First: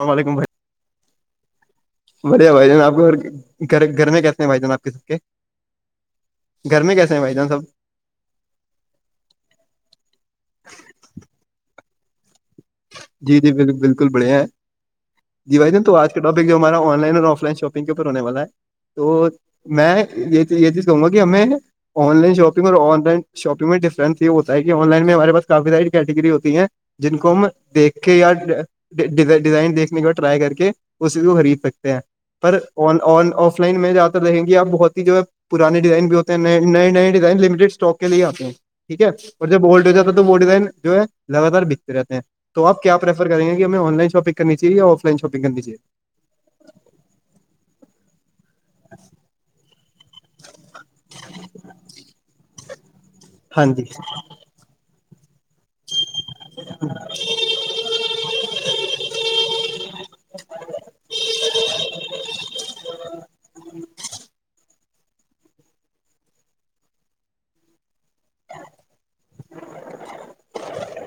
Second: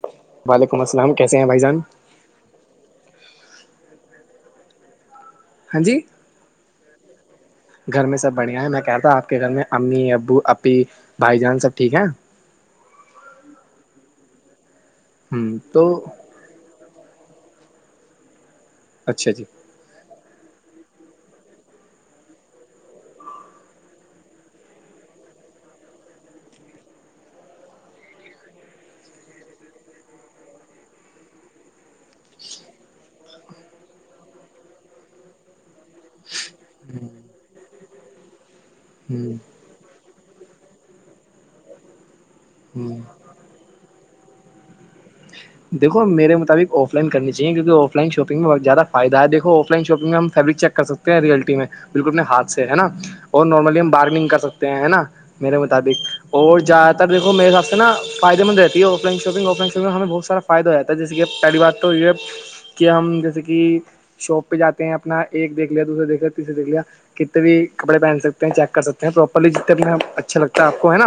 السلام علیکم بھائی وعلیکم السلام کیسے ہیں بھائی جان بڑھیا بھائی جان آپ کو اور گھر گھر میں کیس ہیں بھائی جان آپ کے سب کے ہاں جی گھر میں کیسے ہیں بھائی جان سب گھر میں سب بڑھیا ہے میں کہتا تھا آپ کے گھر میں امی ابو اپی بھائی جان سب ٹھیک ہیں جی جی بالکل بڑھیا ہے جی بھائی جان تو آج کس ٹاپک جو ہمارا آن لائن اور آف لائن شاپنگ کے اوپر ہونے والا ہے تو اچھا جی میں یہ یہ چیز کہوں گا کہ ہمیں آن لائن شاپنگ اور آن لائن شاپنگ میں ڈفرنس یہ ہوتا ہے کہ آن لائن میں ہمار پاس کافی ساری کیٹیگری ہوتی ہیں جن کو میں دیکھ کے یا ڈیزائن دیکھنے کا ٹرائی کر کے اس کو خرید سکتے ہیں پر آن آف لائن میں جیا رہیں گی آپ بہت ہی جو ہے پرانے ڈیزائن بھی ہوتے نئے نئے نئے ڈیزائن لمٹیڈ اسٹاک کے لیے آتے ہیں ٹھیک ہے ہ اور جب اولڈ ہو جاتا تو وہ ڈیزائن جو ہے لگاتار بکتے رہتے ہیں تو آپ ہ کیا پرریفر کریں گے کہ ہمیں آن لائن شاپن کرنی چاہیے آف آف لائن شاپن کری دیکو میر مطابق آف لائن کرنی چاہیے کیونک آف لائن شاپگ میں بہ زدہ فائدہ ہےیکھ آف لائن شاپگ میں ہم فیبرک چیک کر سکتے ہیں ریلٹی میں بالکل اپنے ہاتھ سے ہے ‌ نا اور ہاں نارملی جی ہم بارگننگ کر سکتے ہیں نا میرے مطابق اور زیادہ تر دیکھو میرے حساب سے نا فائدے مند رہتی ہے offline shopping offline shopping میں ہمیں بہ سارا فائد ہوات ہے جسے پہلی بات تو یہ ہے کہ ہم جیسے کہ شاپ پہ جاتے ہیں اپنا ایک دیکھ لیا دوسرے دیکھ لیا تیسر دیکھ لیا کتنے بھی کپڑے پہن سکتے چیک کر سکتے ہیں پراپرلی جتنے اپنے اچھا لگتا ہے آپ کو ہے نا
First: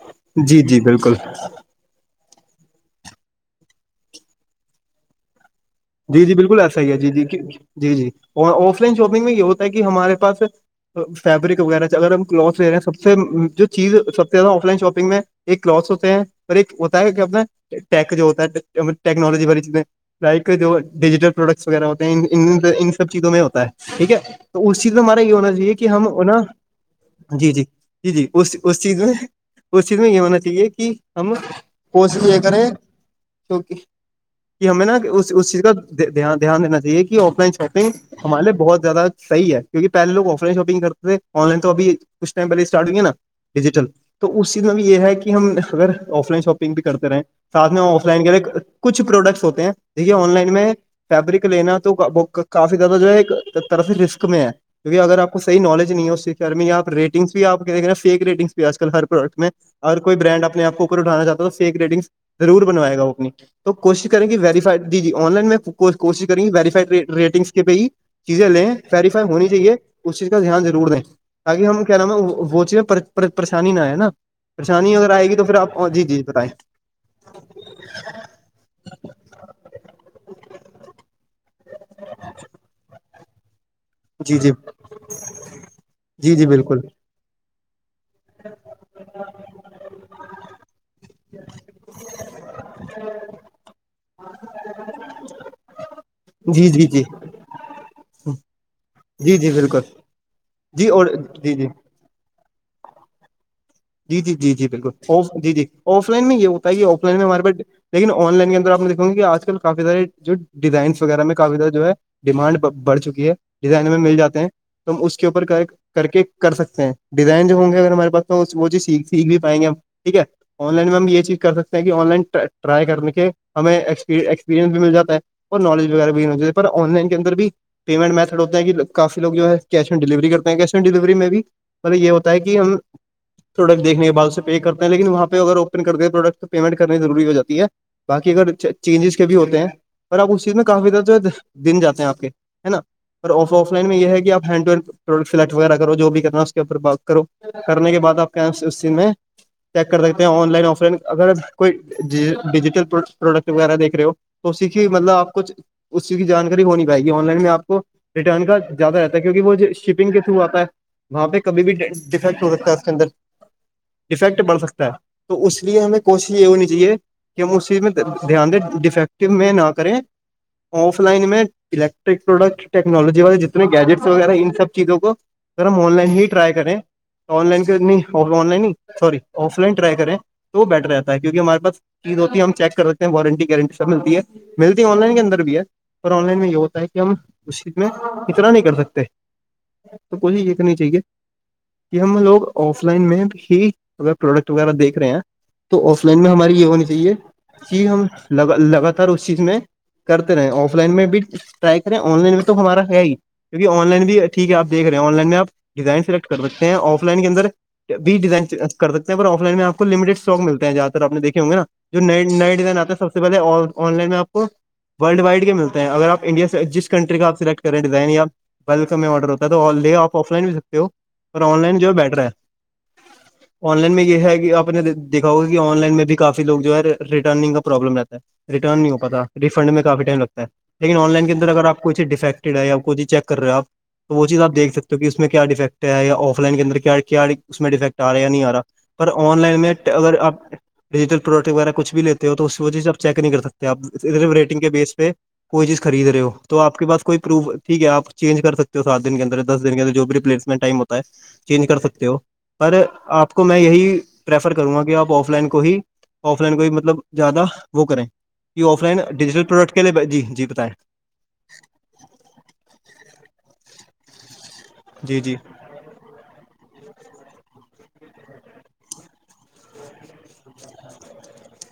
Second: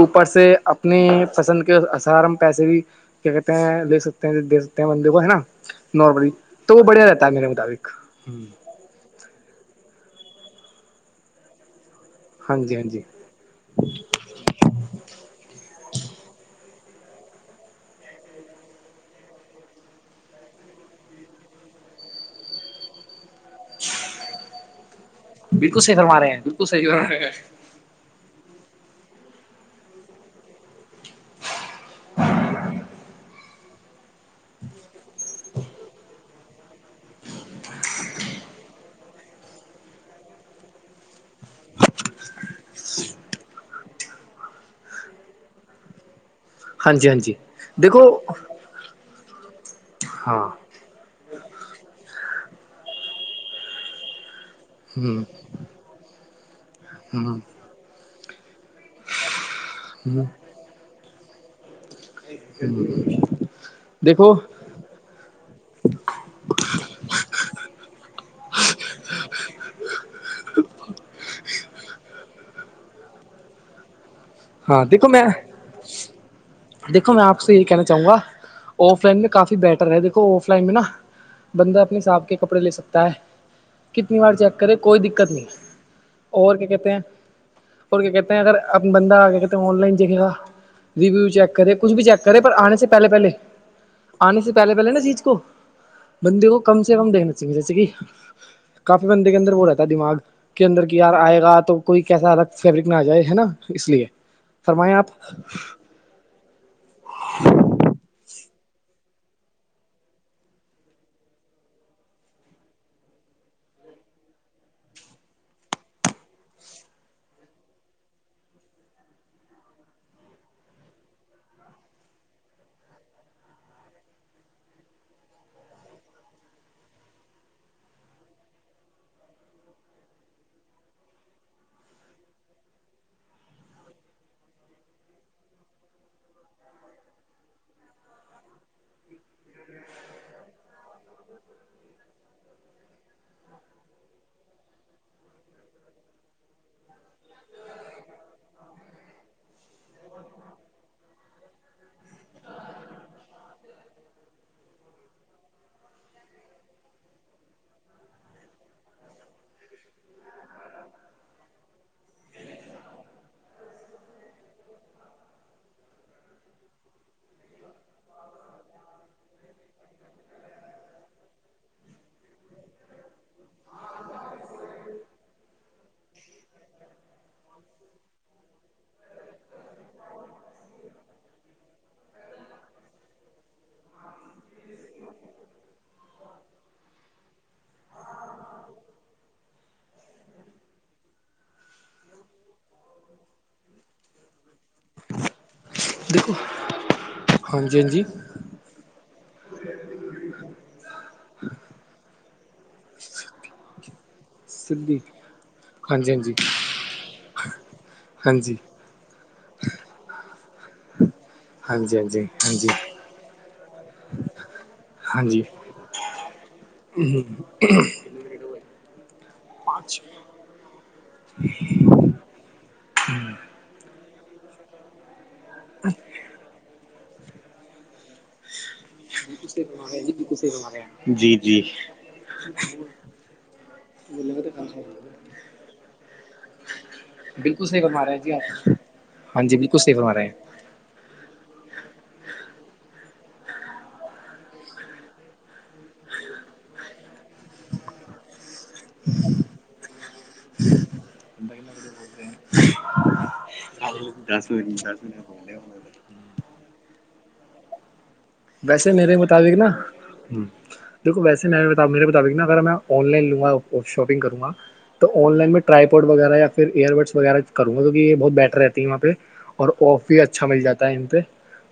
اوپر سے جی جی اپنی بالکل پسند آ سار ہم پیسے بھی کیا کہتے ہیں لے سکتے ہیں دے سکتے ہیں بندے کو ہے نا جی نارملی جی بالکل تو ایسا وہ ہی ہے بڑھیا جی جی رہتا میرے مطابق جی جی اور آف لاین شاپنگ میں یہ ہوتا ہے کہ ہمارے پاس فیبرک وغیرہ اگر ہم ہاں کلاتتس لے جی رہا ہاں ہیں جی سب سے جو چیز سب سے آف لائن شاپنگ میں ایک کلتھس ہوتے ہیں پر ایک ہوتا ہے کیا اپنا ٹیک جو ہوتا ہے ٹیکنالوجی والی چیز میں جو ڈیجیٹل پروڈکٹس وغیرہ ہوتے ہیں ان ان سب چیزوں میں ہوتا ٹھیک ہے تو اس چیز میں ہمارا یہ ہونا چاہیے بالکل کہ صحیح ہم فرما رہے نا ہیں جی جی جی جی اس اس چیز میں اس چیز میں یہ ہونا چاہیے کہ ہم کوشش یہ کریں کیکہ کہ ہمیں نا اس اس چیز کا دھیان دھیان دینا چاہے کہ آف لائن شاپنگ ہمارے بہت زیادہح ہے کیونہ پہل لو آف لائن شاپنگ کرتے تھے آن لائن توبھی کچھ ٹائم پہلے اسٹارٹ ہو ہے نا ڈیجیٹل تو اس چیز میں بھی یہ ہے کہ ہم اگر آف لائن شاپنگ بھی ہاں جی کرتے ہاں رہے جی ساتھ میں دیکھو آف لائن کے کچھ پروڈکٹس ہوتے ہیں دیکھیے آن ہاں لائن میں فیبرک لینا تو وہ کافی زیادہ جو ہے ایک طرف سے رسک میں ہے کیونکہ اگر ہ آپ کو صحیح نالج نہیں ہے اس کے خیال میں آ ریٹنگس ہ بھی آپ فیک ریٹنگس آج کلر پرڈٹ میں اگر کوئی ہ برانڈ اپنے آ کوو اٹھانا چاہتا تو فیک ریٹنگس ضرور بنوائے گا وہ اپنی تو کوشش کریں دیکھو گی verified G G on line میں کوشش کری ویریفائڈ ریٹنگس کے پہ ہی چیزیں لیں ویریفائی ہونی چاہیے اس چیز کا دھیان ضرور دیں تاکی ہم کیا نام ہے وہ چیزیں پریشانی نا آیے نا ہاں پریشانی اگر آئے گی تو پھر آپ جی جی بتائیں دیکو میں آپ سے یہ کہنا چاہوں گا آف لائن میں کافی بیٹر ہے دھو آف لائن میں نا بندہ اپنے حساب کے کپڑے لے سکتا ہے کتنی بار جی جی چیک کرے کوئی دقت نہیں جی جی اور کیا بالکل کہتے ہیں اور کیا کہتے ہیں اگر بندہ کیا کہتے آن لائن دیکھیں گا ریویو چیک کرے کچھ بھی چیک کرے پر آنے سے پہلے پہلے انے سے پہلے پہلے سیکھ کو بندے کو جی کم جی سے جی کم دیکھنا چاہیے جیسے کہ کافی بندے کے جی جی اندر وہ بالکل رہتا دماغ کے اندر جی کہ اور یار آئے جی گا جی تو کوئی کیسا الگ فیبرک نہ آ جائے ہے نا اس لیے جی جی جی جی فرمائیں آپ بالکل جی جی آف لائن میں یہ بتائیے آف لائن میں ہمارے پٹ لیکن آن لائن کے اندر آپ نے کیونکہ آج کل کافی سارے جو ڈیزائنس وغیرہ میں کافی سارہ جو ہے ڈیمانڈ بڑھ چکی ہے ڈیزائن میں مل جاتے ہیں تو ہم اس کے اوپر کر کے کر سکتے ہیں ڈیزائن جو ہوں گے اگر ہمارے پاس تو وہ چی سیک سیکھ بھی پائیں گے ہم ٹھیک ہے آن لائن میں ہم یہ چیز کر سکتے ہیں کہ آن لائن ٹرائی کرنے کے ہمیں ایکسپیرئنس بھی مل جاتا ہے اور نالج وغیرہ بھی نہیں ہو چاہیے پر آن لائن کے اندر بھی پیمنٹ میتھڈ ہوتے گی کافی لوگ جو ڈلیوری کرتے ہیں ک میں بھی ملب یہ ہوتا ہے کہ ہم پروڈکٹ دیکنے کے بع اس پے کرتے ہیں لیکن وہاں پہ اگر اوپن کر د پروڈکٹ تو پیمنٹ کرنی روری ہو جی ہے باقی اگر چینجز کے بھی ہوتے ہیں اور آپ اس چیز میں کافی زیادہ جو دن جاتے ہیں آپ کے ہے نا اور آف لائن میں یہ ہے کہ آ ہینڈ ٹو ہین فٹ وغیرہ کرو جو بھی کرنا ہے اس کے اوپر بات کرو کرنے کے بعد آپ کہاں اس دن میں چیک کر سکتے ہیں آن لائن آف لائن اگر کوئی ڈیجیٹل پروڈکٹ وغیرہ دیکھ رہے ہو تو سیکھی بندہ اپ کو سی کی جانکاری ہونی بھائی ان لائن میں اپ کو ریٹرن کا زیادہ رہتا ہے کیونکہ وہ جو شپنگ کے تھرو اتا ہے وہاں پہ کبھی بھی اس کے اندر ایفیکٹ پڑھ سکتا ہے تو اس لیے ہمیں کوشش یہ ہونی چاہیے کہ مصیبت میں نہ کریں آف لائن میں الیکٹرک پروڈکٹ ٹیکنالوجی والے جتنے گیجیٹس وغیرہ ہیں ان سب چیزوں کو سر ہم آن لائن ہی رائی کریں آ لن کر نہیں لن ہی سور آف لائن رائی کریں تو بیٹر رہتا ہے کیونکہ ہمارے پاس چیز ہوتی ہے ہم چیک کر لیتے ہیں وارنٹی گارنٹی سب ملتی ہے ملتی آن لائن کے اندر بھی ہے اور آن لائن میں یہ ہوتا ہے کہ ہم اس چیز میں اتنا نہیں کر سکتے تو کوھے یہ کرنی چاہیے کہ ہم لوگ آف لائن میں بھی اگر پروڈکٹ وغیرہ دیکھ رہے ہیں تو اس لائن میں دیکھو ہماری یہ ہونی چاہیے ہاں جی ہاں جی لگاتار اس چیز میں کرتے رہے آف لائن میں بھی ٹرائی کریں آن لائن میں تو ہمارا ہے ہی کیونکہ آن لائن بھی ٹیک آپیک سدی رہے ہیں آن لائن میں آ ہاں ڈیزائن جی سلیکٹ کر سکتے ہیں آف لائن کے اندر بھی ہاں ڈیزائن جی کر سک ہیں پر آف لن آپ کو لٹڈ اسٹ ملتے ہیں جاتہ آپ دیکھے ہوں گے نا ہاں جو نئے جی ہاں نئے جی ڈیزائن آتے ہیں سب سے پہلے آن لائن میں آپ کو ورلڈ ہاں جی وائڈ کے ملتے ہیں اگر آپ انڈیا جس کنٹری کا آپ سلیکٹ کریں ڈیزائن یا بلک میں آرڈر ہوتا ہے تو ہاں لے آپ آف لائن بھی سکتے ہو اور آن لائن جو ہے بیٹر ہے [unintelligible] ان لائن میں یہ ہے کہ اپ نے دیکھا ہوگا کہ ان لائن میں بھی کافی لوگ جو ہے ریٹرننگ کا پرابلم ہے ریٹن نہیں ہواتا جی رفنڈ میں ہاں کافی ٹائم لگتا ہے جی لیکن آن لائن کے اندر اگر آپ کوئی چز ڈیفیکٹڈ ہے یا کوئیی چیک کر رہے ہو آپ وہ چیز آپ دیک سکتے ہو کہ اس میں کیا ڈیفیکٹ ہے یا آف لائن کے اندر کیا بالکل میں صحیح ڈیفیکٹ فرما آ رہے رہا ہیں یا جی نہیں آ رہا آپ پر آن ہاں جی لائن میں بالکل صحیح فرما اگر رہے ہیں آپ ڈیجیٹل پروڈکٹ وغیرہ کچھ بھی لیتے ہو تو اس چیز آپ چیک نہیں کر سکتے آپھر ریٹنگ کے بیس پہ کوئی چیز خرید رہے ہو تو آپ کے پاس کوئی پروف ٹھیک ہے آپ چینج کر سکتے سات دن کے اندر دس دن کے اندر جو بھی ر پلیسمنٹ ٹائم ہوتا ہے چینج کر سکتے ہو پر آپ کو میں یہی پریفر کروں گا کہ آپ آف لائن کو ہی آف لائن کوئی مطلب زیادہ وہ کریں یہ آف ویسے لائن میرے ڈیجیٹل مطابق نا پروڈکٹ کے لیے جی جی بتائیں دیکھو ویسے بتا د نا اگر میں آن لائن لوں گا شاپنگ کروں گا تو جی جی آن لائن میں رائیپورڈ وغیرہ یاھر ایئرڈس وغیرہ کر گا کیون کہ یہ بہت بیٹر رہتی ہے یہاں پہ اور آف بھی اچھا مل جاتا ہے ان پہ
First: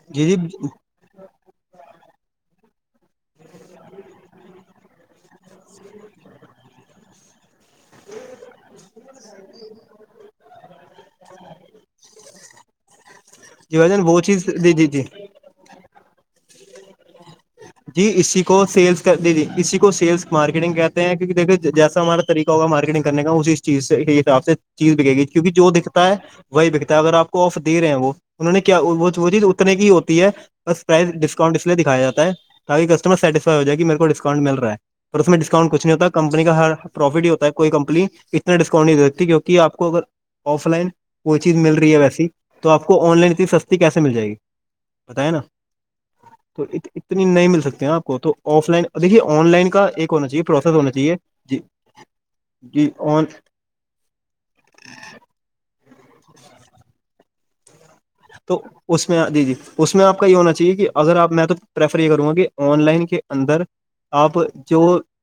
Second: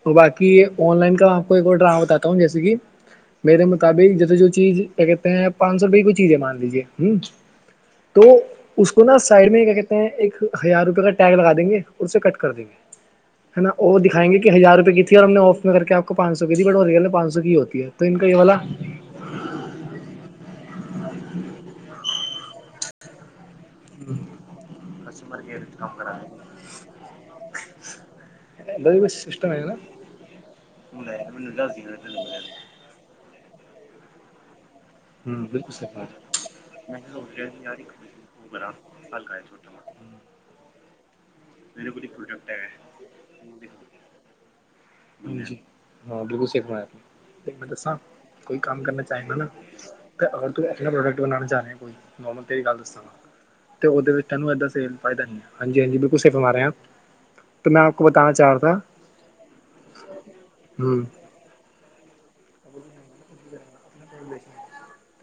اور جی جی باقی جی یہ آن لائن کا ایک آڈر آ بتاتا ہوں جیسے کہ میرے مطابق جیسے جو چیز کیا کہتے ہیں آپ پانچ سو روپئے کو چیزیں مان لیجیے ہ تو اس کو نا سائڈ میں کیا کہتے ہیں ایک ہزار روپے کا ٹگ لگا دیں گے اور اسے کٹ کر دیں گے ہے نا بھائی وہ جان دکھائیں چیز گے جی ہزار جی روپئے کی جی تھی اور ہم آف میں کر کے آپ کوانچ سو کی ت بٹ اور ریل نے پان سو کی ہوتی ہے تو ان کا یہ والا دی اسی کو سیلس مارکیٹنگ کہتے ہیں کیونک دیکھے جیسا ہمارا طریہ ہوگ ماریٹنگ کرنے کا اسی چیز سے حساب سے چیز بکے گی کیک کہ جو دکھتا ہے وہی بکتا ہے اگر آپ کو آف دے رہے ہیں وہ انہوں نے کیا وہ چیز سسٹم ہے نا اتنے کی ہی ہوتی ہے بس پرائز ڈسکاؤنٹ اس لیے دکھایا جاتا ہے کسٹمر سیٹسفائی ہو جائے گی میرے کو ڈسکاؤنٹ مل رہا ہے اور اس ہوں میں ڈسکانٹ بالکل کچھ صحیح نہیں ہاں ہوتا کمپنی کا ہر پروفٹ ہی ہوتا ہے کوئی کمپنی اتنا ڈسکاؤنٹ نہیں د دیتی کیکہ آپ کو اگر آف لائن کوئی چیز مل رہی ہے ویسی تو آ کو آن لائن اتنی سستی کیسے مل جائے گی بتائیں نا جی ہاں بالکل تو سیکھنااپ اتنی نہیں مل سکتے ہیں آپ کو تو آف لائن دیکھیے چاہیں گا نا آن لائن کا ایک ہونا چاہیے اگر ت پروسیس اپنا ہونا چاہیے پروڈکٹ بنانا جی چاہے کو نارمل تری گ جی دسا نا آن تو اد ت اد سیل پائا نہیں ہے ہاںی ہاںی بالکل سف مارے ہ تو میں آپ کو بتاوں تو اس میں جی جی اس میں آپ کا یہ ہونا چاہیے کہ ہوں اگر آپ میں تو پرریفر یہ کروں گا کہ آن لائن کے اندر آپ جو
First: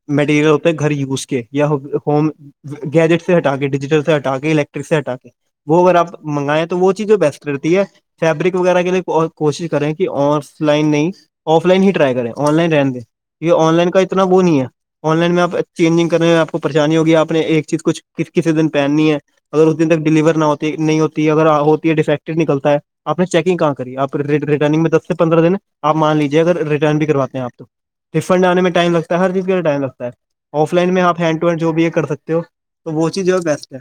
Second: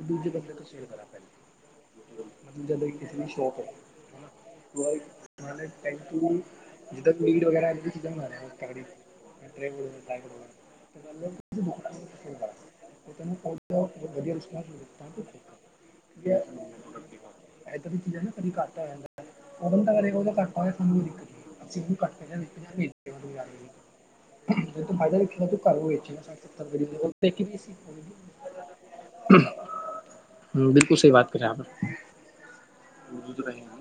دوسرے میٹیریل بندے کو ہوتے شیئر گھر کرا یوز پہلے کے یا ہوم مطلب جب کسی گیجٹ بھی سے شاپ ہٹا ہے کے ڈیجیٹل سے ہٹ کے الیکٹرک وہ سے ہٹا کے وہ اگر ٹائم آپ ٹو منگائے تو وہ چیز جدھر میٹ بیسٹ وغیرہ رہتی ہے چکن کھانا ہے فیبرک وغیرہ کے لیے کوشش تگڑی کریں کہ آف لائن نہیں آف لائن ہی رائی کریں آن لائن رہن د یہ آن لائن کا ات ودیا وہ نہیں ہے رسپانس ملتا آن ہے لائن میں آپ چینجنگ کرنے کیونکہ میں آپ کو پریشانی ہوگی آپ نے ایک چیز ایسا بھی کچ ہے ک نا کبھی کسی دن کاٹتا پہننی ہے اگر وہ اس دن بندہ تک کرے گا وہ تو ڈیلیور نہ کٹ ہو پائے سان نہیں کوئی ہوتی دقت اگر نہیں اسی ہوتی ہے کو ڈیفیکٹ نکلتا ہے کٹ آپ نے چیکنگ کہاں کری آپ ریٹرنگ میں تو دس سے فائدہ پندرہ رکھے گا دن تو کرو آپ بیچے مان گا لیجیے ساٹھ اگر ستر گریب ریٹرن بھی دیکھ کروے کے آپ بھی کس فنڈ آنے میں ٹائم لگتا ہے ہر چیز کے لی ٹائم لگتا ہے آف لائن بالکل صحیح میںپ بات ہینڈ ٹ کریں آپ ہینڈ جو بھی کر سکتے ہو تو وہ چیز جو ہے بیسٹ ہے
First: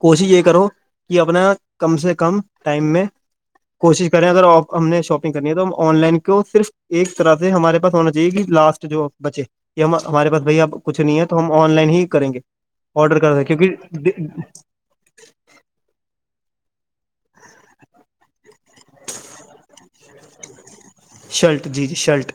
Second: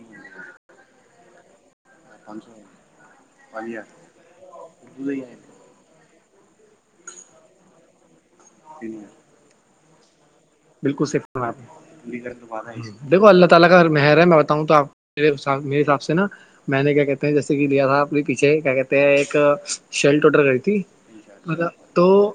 کوشش یہ کرو کہ اپنا کم سے کم کم ٹائم میں کوشش کریں اگر آ ہم نے شاپنگ کرنی ہے تو ہم آن لائن کو صرف ایک طرح سے ہمارے پاس ہونا چاہیے کہ لاسٹ جو بچے ہمارے پاس بھائیپ آڈر کر سکیں کیونکہ [unintelligible] میرے میرے حساب سے نا میں نے کیا کہتے ہیں جیسے کہ لیا تھا اپنے پیچھے کیا کہتے ہیں ایک شیلٹ ووٹر کری تھی مط شرٹ جی جی تو شرٹ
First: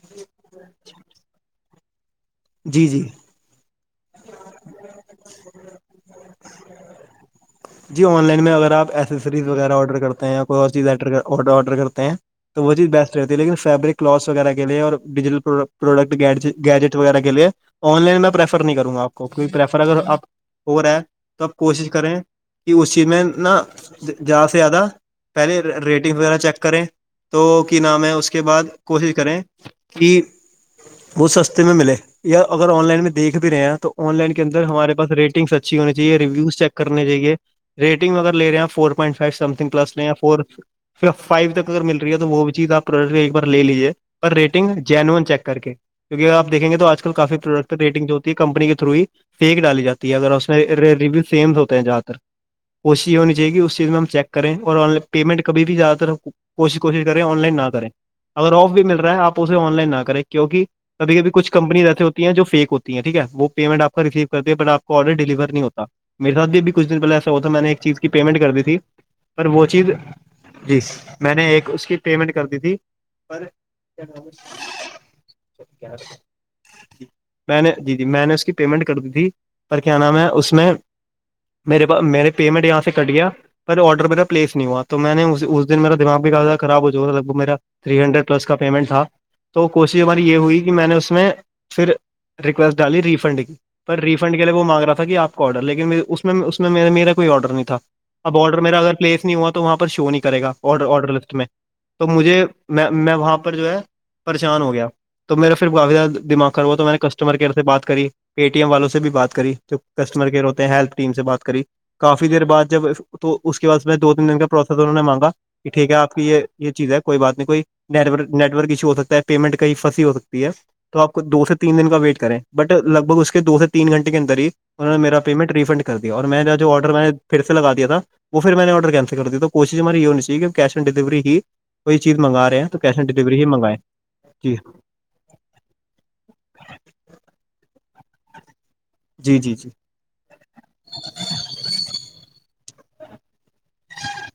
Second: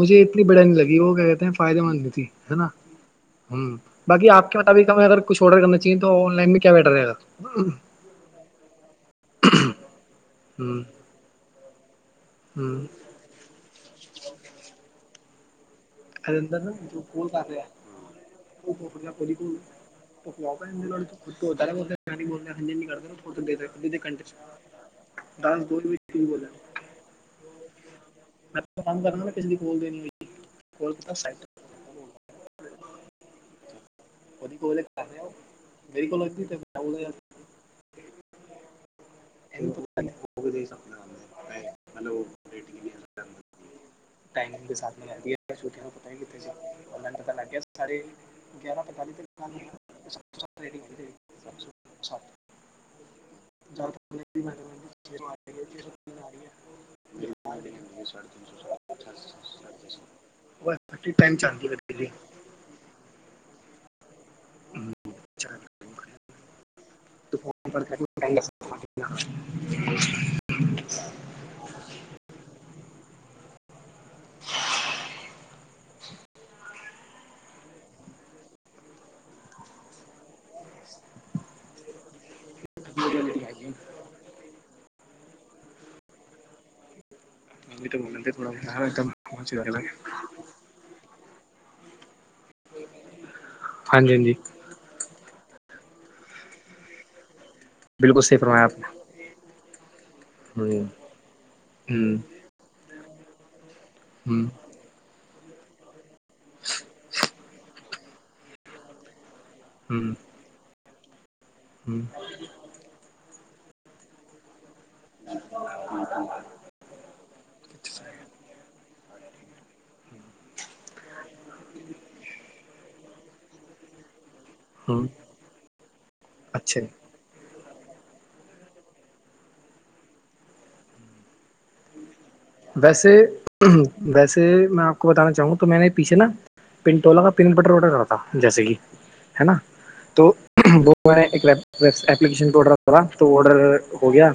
مجھے اتنی بڑیا نہیں لگی وہ کیا کہتے ہیں فائدے مند بھی تھی ہے نا جی جی ہ باقی آپ متابق ہمیں اگر کچھ آرڈر کرنا چاہیے تو آن لائن میں کیا بیڈر رہے گ جی آن لائن میں اگر آپ ایسریز وغیرہ آرڈر کرتے ہیں یا کوئی اور ہ چیزر آرڈر کرتے ہیں تو وہ ہ چیز بیسٹ رہتی ہے لیکن فیبرک کلاتھس وغیرہ کے لیے اور بجل پرو پروڈکٹ اندر نا گیجٹ جو وغیرہ کول کے لیے کر رہا ہے آن لائن میں پرفر نہیں کروں گا آپ کو کوئی پریفر اگر آپ ہو رہا ہے تو آپ کوشش کریں کہ اس چیز میں نا [unintelligible] جا سے زیادہ پہلے ریٹنگ وغیرہ چیک [unintelligible] کریں تو کی نام ہے اس کے بعد کام کوشش کرنا نا کریں کسی کی کال دینی کہ وہ ہوئی۔ سس [unintelligible] میں ملے یا اگر آن لائن میں دیکھ بھی رہے ہیں تو [unintelligible] آن لائن بی اندر کو ہمارے کر پاس رہے ہو رٹنگس اچھی ہو میری کو چاہیے لگتی تھی رویوز چیک کر چاہیے [unintelligible] ریٹنگ میں اگر لے رہے آپ four point four something plus لیں یا فور پھر فائیو تک اگر مل رہی ہے تو وہ بھی چیز آپ پروڈٹ ایک بار لے لیجیے [unintelligible] اور ٹائمنگ ریٹنگ کے ساتھ بنا جینوئن چیک دیا کر کے چھوٹیاں پتہ ہی کیکہ اگر آپ کتنے دیکیں گے تو آج آن کل لائن پتہ کافی لگ گیا پروڈکٹس ساڑھے ریٹنگ جو ہوتی ہے کمپنی کے گیارہ تھرو ہی پینتالیس فیک ڈالی جی ہے اگر اس میں ریویو سیم ہوتے ہیں زیادہ تر [unintelligible] کوشی ہونی چاہیے اس [unintelligible] ز میں ہم چیک کریں اور آن لائن پیمنٹ کبھی بھی زیادہ تر کوش کوشش کریں آن لائن نہ کریں [unintelligible] اگر آف بھی مل رہا ہے آپ اسے آن لائن نہ کریں کیہ کبھی کب ٹائم کچھ چاہتی ہے کمپنیز رہ بجلی ہو ہیں جو فیک ہوتی ہیں ٹھیک ہے وہ پیمنٹ آپ کا رسیو [unintelligible] تے پ پر آپ آڈر ڈلیورڈ نہیں ہوتا میرےاتھ بھی کچھ دن پہلے ایسا تو ہو تھا میں نے فون ایک پر چیز کی تھی پیمنٹ کر دی تھی تھوڑا پر وہ چیز جی میں نے ایک اس کی پیمنٹ کر دی تھی پر کیا کیا [unintelligible] میں نے جی جی میں نے اس کی پیمنٹ کر دی تھی پر کیا نام ہے اس میں میرے پاس میرے پیمنٹ یہاں سے کٹ گیا ا آرڈر میرا پلیس نہیں ہوا تو میں نے اس دن ما دماغ بھی کاد خراب ہو جا میرا تھری ہنڈریڈ پلس کا پیمنٹ تھا ہاں تو کوشش جی ہماری یہ ہوئی کہ میں نے اس میں پھر ریکویسٹ ڈالی ریفنڈ کی پر ہاں جی ریفنڈ کے لیے وہ مانگ رہا تھا کہ آپ آڈر لیکن میں میرا کوئی آڈر نہیں تھا بالکل اب صحیح آرڈر فرمایا آپ میرا اگر پلیس نہیں ہوا تو وہاں پر شو نہیں کرے گا آڈر لفٹ میں نے تو مجھے میں میں وہاں پر جو ہے ہ پریشان ہ ہو گیا تو میرا پھر کافی زیادہ دماغ کر ہوا تو میں نے کسٹمر کیئر سے بات کری پے ٹی ایم والوں سے بھی بات کری جو ہ کسٹمر کیئر ہوتے ہیں ہیلپ ٹیم سے بات کری ہ کافی دیر بع جب تو اس کے بعد دو تین دن کےع پروسیس انہوں نے مانگا کہ ٹھیک ہے آپ کی یہ یہ چیز ہے کوئی بات نہیں کوئی نیٹ ورک ایشو ہو سکتا ہے پیمنٹ کہیں پنسی ہو سکتی ہے تو آپ کو دو سے تین دن کا ویٹ کریں بٹ لگ بھگ اس کے دو سے تین گنٹے کے اندر ہی انہ ہ نے میرا پیمنٹ ریفنڈ کر دیا اور میرا جو اچھا آڈر میں نے پھر سے لگا دیا تھا وہ پھر میں نے آرڈر کینسل کر دی تو کوش ہماری یہ ہونی چاہیے کہ کیش آن ڈلیوری ہی کوئی چیز مگا ویسے ویسے میں آپ بتانا چاہوں تو میں نے پیھے نا پنٹولا کا پن بٹر روڈر کرا تھا جیسے کہ جی ہے جی نا جی تو وہ میں نے ایک اپلیکیشن پہ آڈر کرا تو آڈر ہو گیا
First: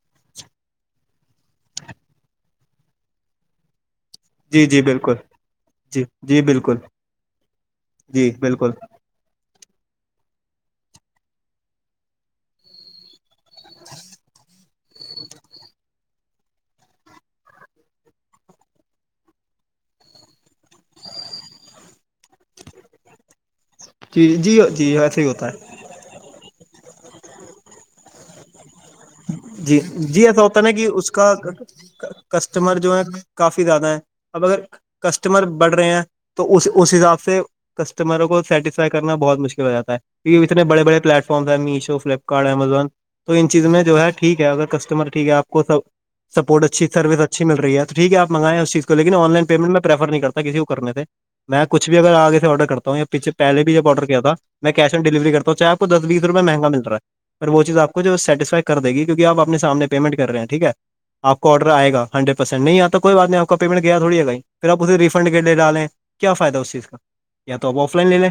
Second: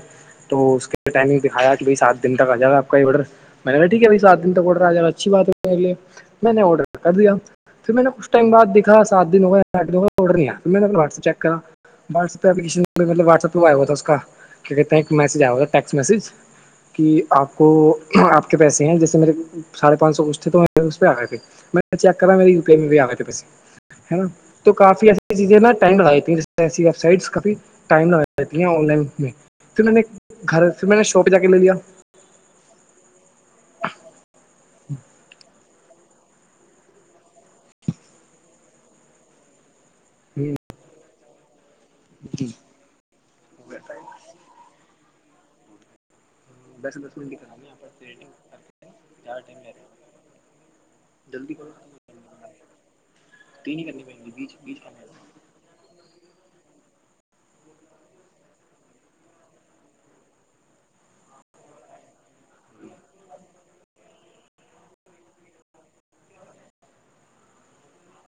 تو اس کے ٹائمنگ دکھایا کہ بھائی سات دن تک آ جائے گا آپ کا یہ آرڈر میں نے ٹھیک ہے بھائی سات دن جی تک جی آرڈر آ جا بالکل اچھی بات ہے میر لیے جی جی میں نے بالکل آرڈر کر دیا پھر میں نے کھ جی ٹائم بع بالکل دا س دن ہویا آھ دن ہو گ آڈر نہیںیاھر میں نے اپ واٹسپ چیک کرا واساس ہوا اس کا کیا کہتے ہیں ایک میج آیا ہوا تھا ٹیکس میج کہ آپ کو آپ کے پیسے ہیں جیسے میرے ساھے پانچ سو کو چھ تھے تو اس پہ آ گئے تھے میں چیک کرا میرے ی پی آئی میں بھی آئے تھے پیسے نا جی جی تو جی کافی ایسے ہی ایسی ہوتا ہے چیزیں نا ٹائم لگ جاتی ہیں ای ویب سائٹ کافی ٹائم لگ رہتی ہیں آن لائن میں جی پھر میں نے جی ایسا ہوتا گھر نا کہ پھر میں نے اس شاپہ کا جا کے لے لیا کسٹمر جو ہے کافی زیادہ ہے اب اگر کسٹمر بڑھ رہے ہیں تو اس اس حساب سے کسٹمروں کو سیسفائی کرنا بہت مشکل ہو جا ہےہ اتنے بڑے بڑے پلیٹ فارمس ہیں میشو فلپکارٹ امیزون تو ان چیز میں جو ہے ٹھیک ہے اگر کسٹمر ٹھیک ہے آپ کو سب سپورٹ اچھی دس دس سروس منٹ کی اچھی م کرانی رہ یہاں ہے تو ٹھیک پر آپنگائیں اس چی کو لیکن آن چار لائن ٹائم لے پیمنٹ رہے ہیں میںریفر نہیں کرتاسی کو کرنے سے جلدی میں کرو کچھ بھی اگر آگے آرڈر کرتا ہوں یا پچھ پہل بھی تین ہی جب کرنی آرڈر کیا پڑیں گی تھا بیچ میں بیچ کیش آن ڈلیوری کرتا ہوں چ آپ دس بیس روپئے مہنگال رہ ہے اور وہ چیز آ کو جو سیٹسفائی کر دے گی کیونکہ آپ اپنے سامنے پیمنٹ کر رہے ہیں ٹھیک ہے آپ آرڈر آئے گا ہنریڈ پرسین نہیں آ تو کوئی ب نہیں آپ پیمنٹ کیا تھوڑی بھا ہی پھر آپ اسے ریفنڈ کے لیے ڈالیں کیا فائدہ اس چیز کا یا تو آپ آف لائن لے لیں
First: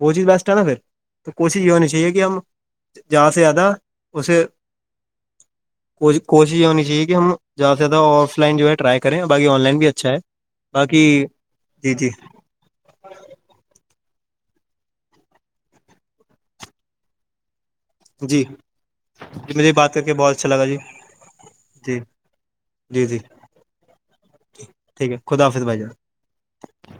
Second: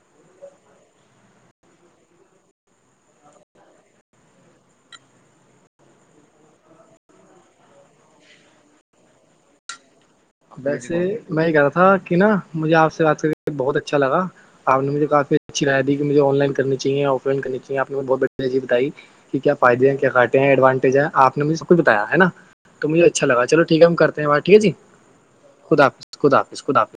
وہ چیز بیسٹ ہے نا پھر تو کوشش یہ ہونی چاہیے کہ ہم زیادہ سے زیادہ اسے کو کوش یہ ہونی چاہے کہ ہم زیادہ سے زدہ آف لائن جو ہے ٹرائی کریں باقی آن لائن بھی اچھا ہے ویسے باقی میں گا تھا جی جی کہ نا مجھے آ سے بات کر کے بہت اچھا لگ آپ نے مجھے کافی اچھی رائے دی کہ مجھے آن لائن کرنی چاہیے اور کرنیپ نے بہت جی بڑیای بتائی کہ کیا جی مجھے فائدے بات ہیں کر کیا کے بہت کٹے ہیں اچھا لگا جی ایڈوانٹیج آپ مھے سب کچھ جی بتایا ہے نا تو مجھ جی جی اچھا لگ چوٹھیک ہے کر ہیں ب ٹھیک جی ٹھیک ہے خداحافظ خدافظ خدافظ